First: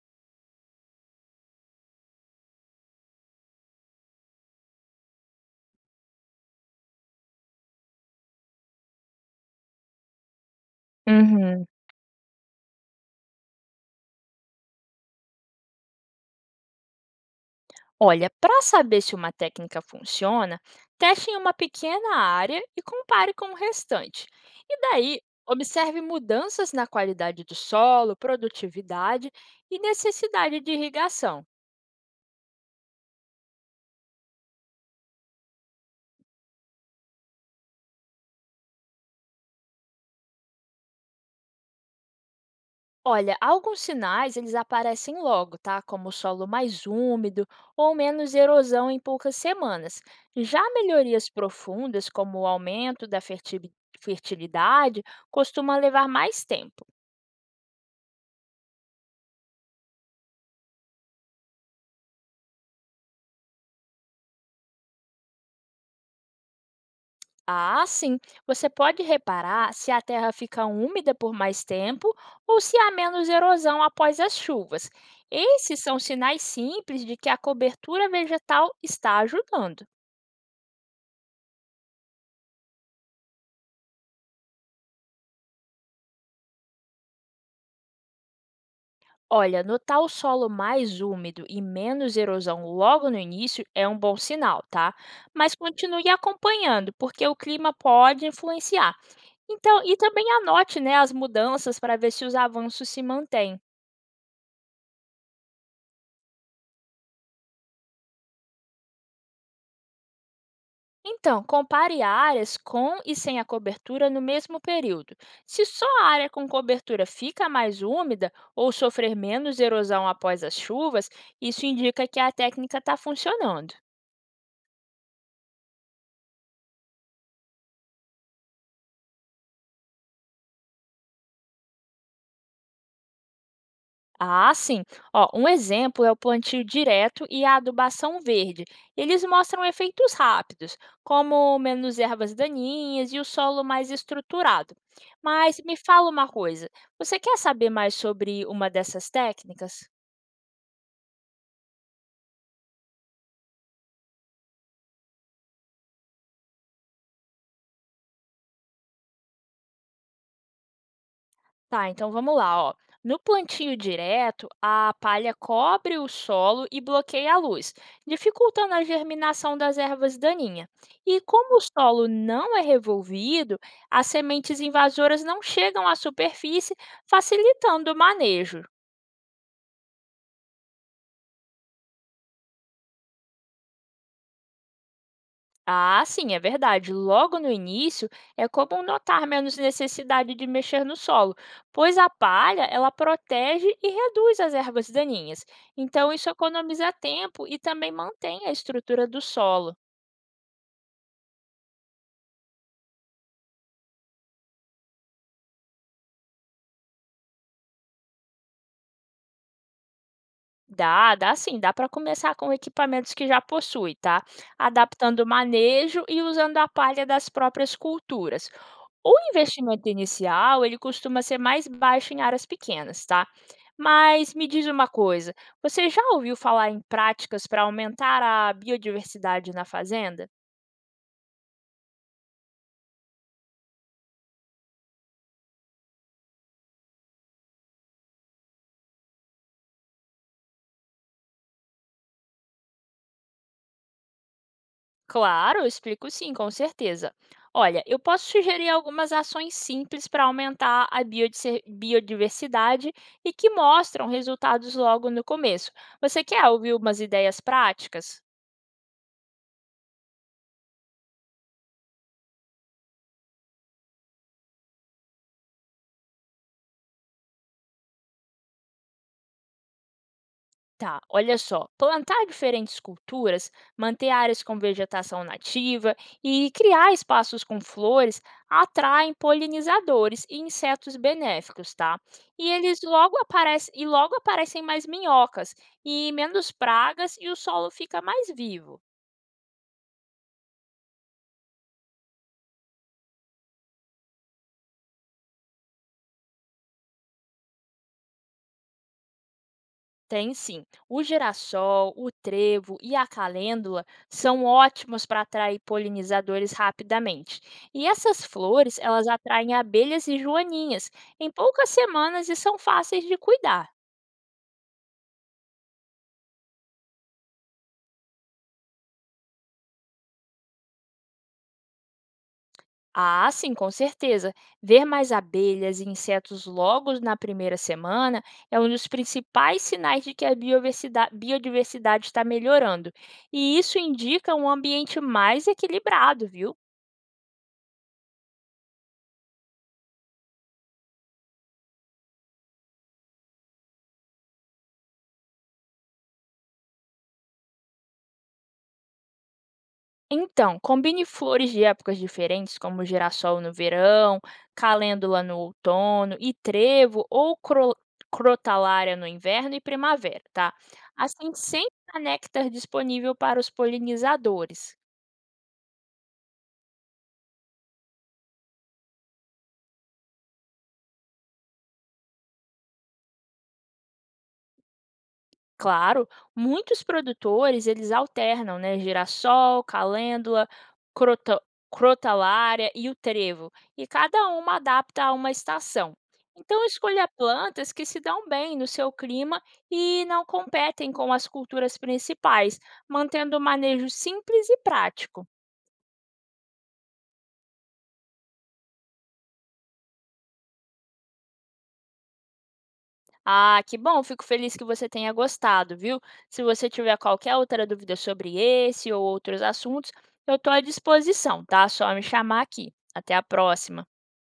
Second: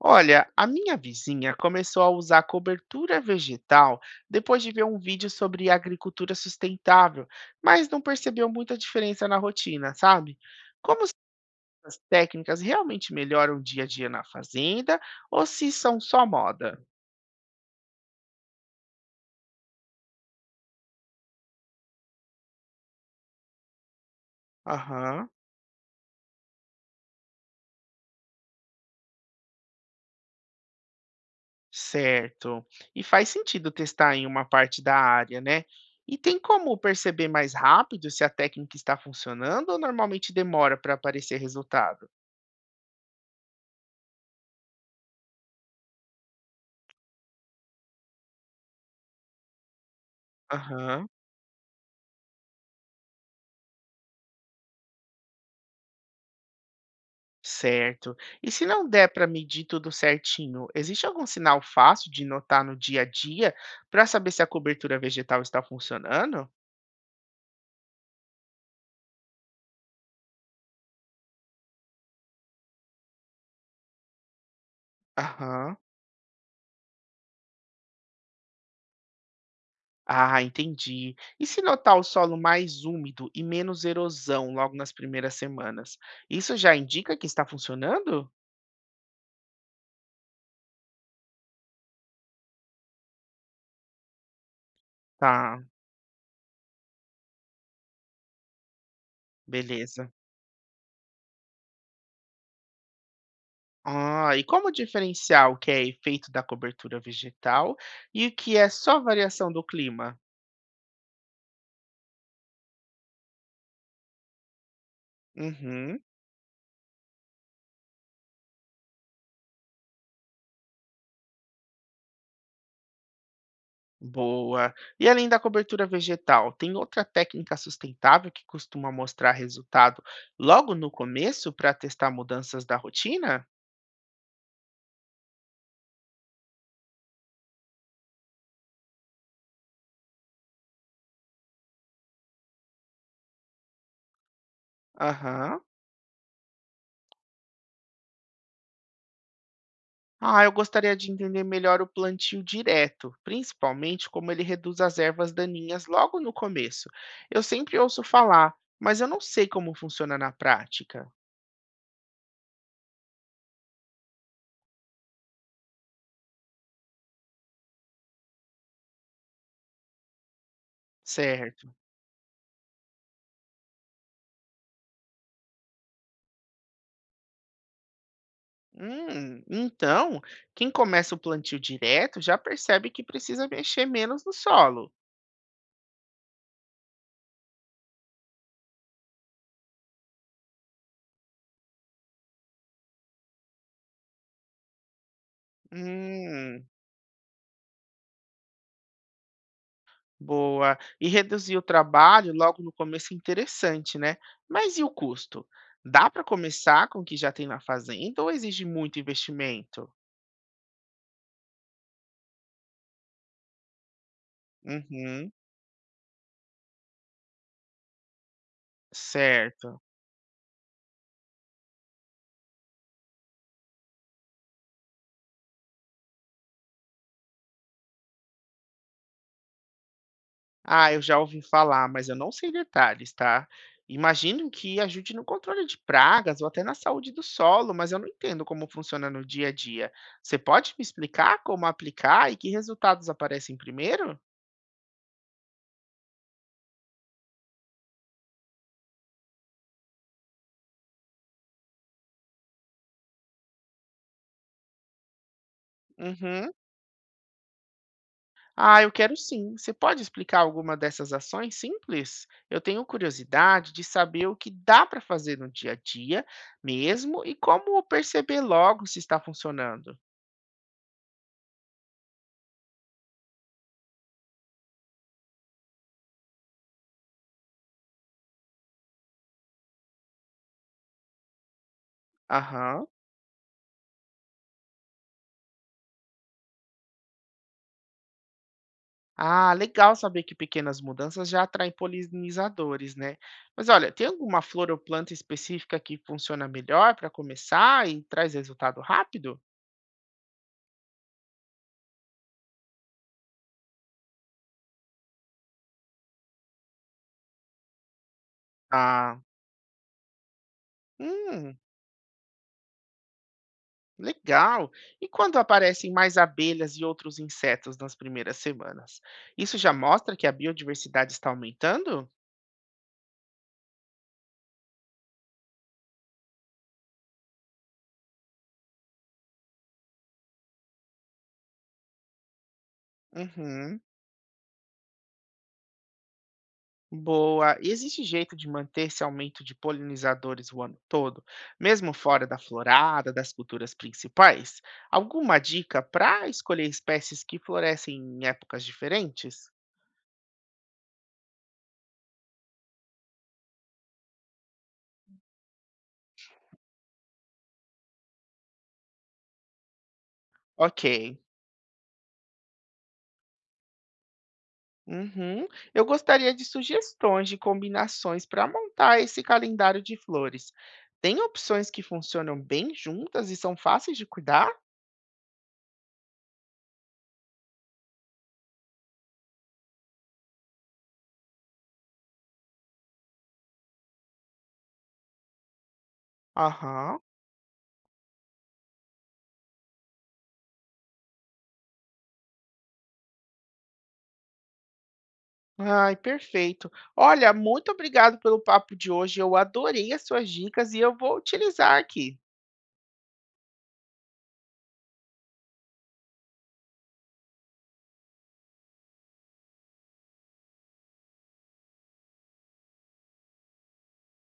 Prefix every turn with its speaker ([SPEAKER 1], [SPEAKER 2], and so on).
[SPEAKER 1] Olha, a minha vizinha começou a usar cobertura vegetal depois de ver um vídeo sobre agricultura sustentável, mas não percebeu muita diferença na rotina, sabe? Como se
[SPEAKER 2] Uhum.
[SPEAKER 1] essas técnicas realmente melhoram o dia a dia na fazenda ou se são só moda?
[SPEAKER 2] Olha, para saber se uma técnica funciona, teste em uma pequena área e compare com o restante. E daí,
[SPEAKER 1] Aham,
[SPEAKER 2] observe mudanças na qualidade do solo, produtividade e necessidade de irrigação.
[SPEAKER 1] certo. E faz sentido testar em uma parte da área, né? E tem como perceber mais rápido se a técnica está funcionando ou normalmente demora para aparecer resultado?
[SPEAKER 2] Olha, alguns sinais eles aparecem logo, tá? Como solo mais úmido ou menos erosão em poucas semanas. Já
[SPEAKER 1] Aham.
[SPEAKER 2] melhorias profundas, como o aumento da fertilidade, costuma levar mais tempo.
[SPEAKER 1] Certo. E se não der para medir tudo certinho, existe algum sinal fácil de notar no dia a dia para saber se a cobertura vegetal está funcionando?
[SPEAKER 2] Ah, sim. Você pode reparar se a terra fica úmida por mais tempo ou se há menos erosão após as chuvas.
[SPEAKER 1] Aham.
[SPEAKER 2] Esses são sinais simples de que a cobertura vegetal está ajudando.
[SPEAKER 1] Ah, entendi. E se notar o solo mais úmido e menos erosão logo nas primeiras semanas, isso já indica que está funcionando?
[SPEAKER 2] Olha, notar o solo mais úmido e menos erosão logo no início é um bom sinal, tá? Mas
[SPEAKER 1] Tá,
[SPEAKER 2] continue acompanhando, porque o clima pode influenciar. Então, e
[SPEAKER 1] beleza.
[SPEAKER 2] também anote, né, as mudanças para ver se os avanços se mantêm.
[SPEAKER 1] Ah, e como diferenciar o que é efeito da cobertura vegetal e o que é só variação do clima?
[SPEAKER 2] Então, compare áreas com e sem a cobertura no mesmo período. Se só
[SPEAKER 1] Uhum.
[SPEAKER 2] a área com cobertura fica mais úmida ou sofrer menos erosão após as chuvas, isso indica que a técnica está funcionando.
[SPEAKER 1] Boa. E além da cobertura vegetal, tem outra técnica sustentável que costuma mostrar resultado logo no começo para testar mudanças da rotina?
[SPEAKER 2] Ah, sim. Ó, um exemplo é o plantio direto e a adubação verde. Eles mostram efeitos rápidos, como menos ervas daninhas e o solo mais estruturado.
[SPEAKER 1] Aham.
[SPEAKER 2] Mas me fala uma coisa: você quer saber mais sobre uma dessas técnicas?
[SPEAKER 1] Ah, eu gostaria de entender melhor o plantio direto, principalmente como ele reduz as ervas daninhas logo no começo. Eu sempre ouço falar, mas eu não sei como funciona na prática.
[SPEAKER 2] Tá, então vamos lá, ó. No plantio direto, a palha cobre o solo e bloqueia a luz, dificultando a germinação das ervas daninhas. E como o
[SPEAKER 1] Certo.
[SPEAKER 2] solo não é revolvido, as sementes invasoras não chegam à superfície, facilitando o manejo.
[SPEAKER 1] Então, quem começa o plantio direto já percebe que precisa mexer menos no solo.
[SPEAKER 2] Ah, sim, é verdade. Logo no início, é comum notar menos necessidade de mexer no solo, pois a palha ela protege e reduz as ervas daninhas. Então, isso
[SPEAKER 1] Hum.
[SPEAKER 2] economiza tempo e também mantém a estrutura do solo.
[SPEAKER 1] Boa. E reduzir o trabalho logo no começo é interessante, né? Mas e o custo? Dá para começar com o que já tem na fazenda ou exige muito investimento?
[SPEAKER 2] Dá sim, dá para começar com equipamentos que já possui, tá? Adaptando o
[SPEAKER 1] Uhum,
[SPEAKER 2] manejo e usando a palha das próprias culturas. O
[SPEAKER 1] certo.
[SPEAKER 2] investimento inicial, ele costuma ser mais baixo em áreas pequenas, tá? Mas me diz uma coisa, você já ouviu falar em práticas para aumentar a biodiversidade na fazenda?
[SPEAKER 1] Ah, eu já ouvi falar, mas eu não sei detalhes, tá? Imagino que ajude no controle de pragas ou até na saúde do solo, mas eu não entendo como funciona no dia a dia. Você pode me explicar como aplicar e que resultados aparecem primeiro?
[SPEAKER 2] Claro, eu explico sim, com certeza. Olha, eu posso sugerir algumas ações simples para aumentar a biodiversidade e que mostram resultados logo no começo. Você quer
[SPEAKER 1] Uhum.
[SPEAKER 2] ouvir umas ideias práticas?
[SPEAKER 1] Ah, eu quero sim. Você pode explicar alguma dessas ações simples? Eu tenho curiosidade de saber o que dá para fazer no dia a dia mesmo e como perceber logo se está funcionando.
[SPEAKER 2] Tá, olha só. Plantar diferentes culturas, manter áreas com vegetação nativa e criar espaços com flores atraem polinizadores e insetos benéficos, tá? E eles
[SPEAKER 1] Aham.
[SPEAKER 2] logo aparecem e logo aparecem mais minhocas e menos pragas e o solo fica mais vivo.
[SPEAKER 1] Ah, legal saber que pequenas mudanças já atraem polinizadores, né? Mas olha, tem alguma flor ou planta específica que funciona melhor para começar e traz resultado rápido?
[SPEAKER 2] Tem sim. O girassol, o trevo e a calêndula são ótimos para atrair polinizadores rapidamente. E essas flores, elas
[SPEAKER 1] Ah,
[SPEAKER 2] atraem abelhas e joaninhas em
[SPEAKER 1] hum.
[SPEAKER 2] poucas semanas e são fáceis de cuidar.
[SPEAKER 1] Legal! E quando aparecem mais abelhas e outros insetos nas primeiras semanas? Isso já mostra que a biodiversidade está aumentando?
[SPEAKER 2] Ah, sim, com certeza. Ver mais abelhas e insetos logo na primeira semana é um dos principais sinais de que a biodiversidade está melhorando. E isso
[SPEAKER 1] Uhum.
[SPEAKER 2] indica um ambiente mais equilibrado, viu?
[SPEAKER 1] Boa. E existe jeito de manter esse aumento de polinizadores o ano todo, mesmo fora da florada, das culturas principais? Alguma dica para escolher espécies que florescem em épocas diferentes?
[SPEAKER 2] Então, combine flores de épocas diferentes, como girassol no verão, calêndula no outono e trevo ou crotalária no inverno e primavera, tá?
[SPEAKER 1] Ok.
[SPEAKER 2] Assim, sempre há néctar disponível para os polinizadores.
[SPEAKER 1] Uhum. Eu gostaria de sugestões de combinações para montar esse calendário de flores. Tem opções que funcionam bem juntas e são fáceis de cuidar?
[SPEAKER 2] Claro, muitos produtores eles alternam, né, girassol, calêndula, crota- crotalária e o trevo, e cada uma adapta a uma estação. Então
[SPEAKER 1] Aham.
[SPEAKER 2] escolha plantas que se dão bem no seu clima e não competem com as culturas principais, mantendo o manejo simples e prático.
[SPEAKER 1] Ai, perfeito. Olha, muito obrigado pelo papo de hoje. Eu adorei as suas dicas e eu vou utilizar aqui.
[SPEAKER 2] Ah, que bom, fico feliz que você tenha gostado, viu? Se você tiver qualquer outra dúvida sobre esse ou outros assuntos, eu estou à disposição, tá? Só me chamar aqui. Até a próxima.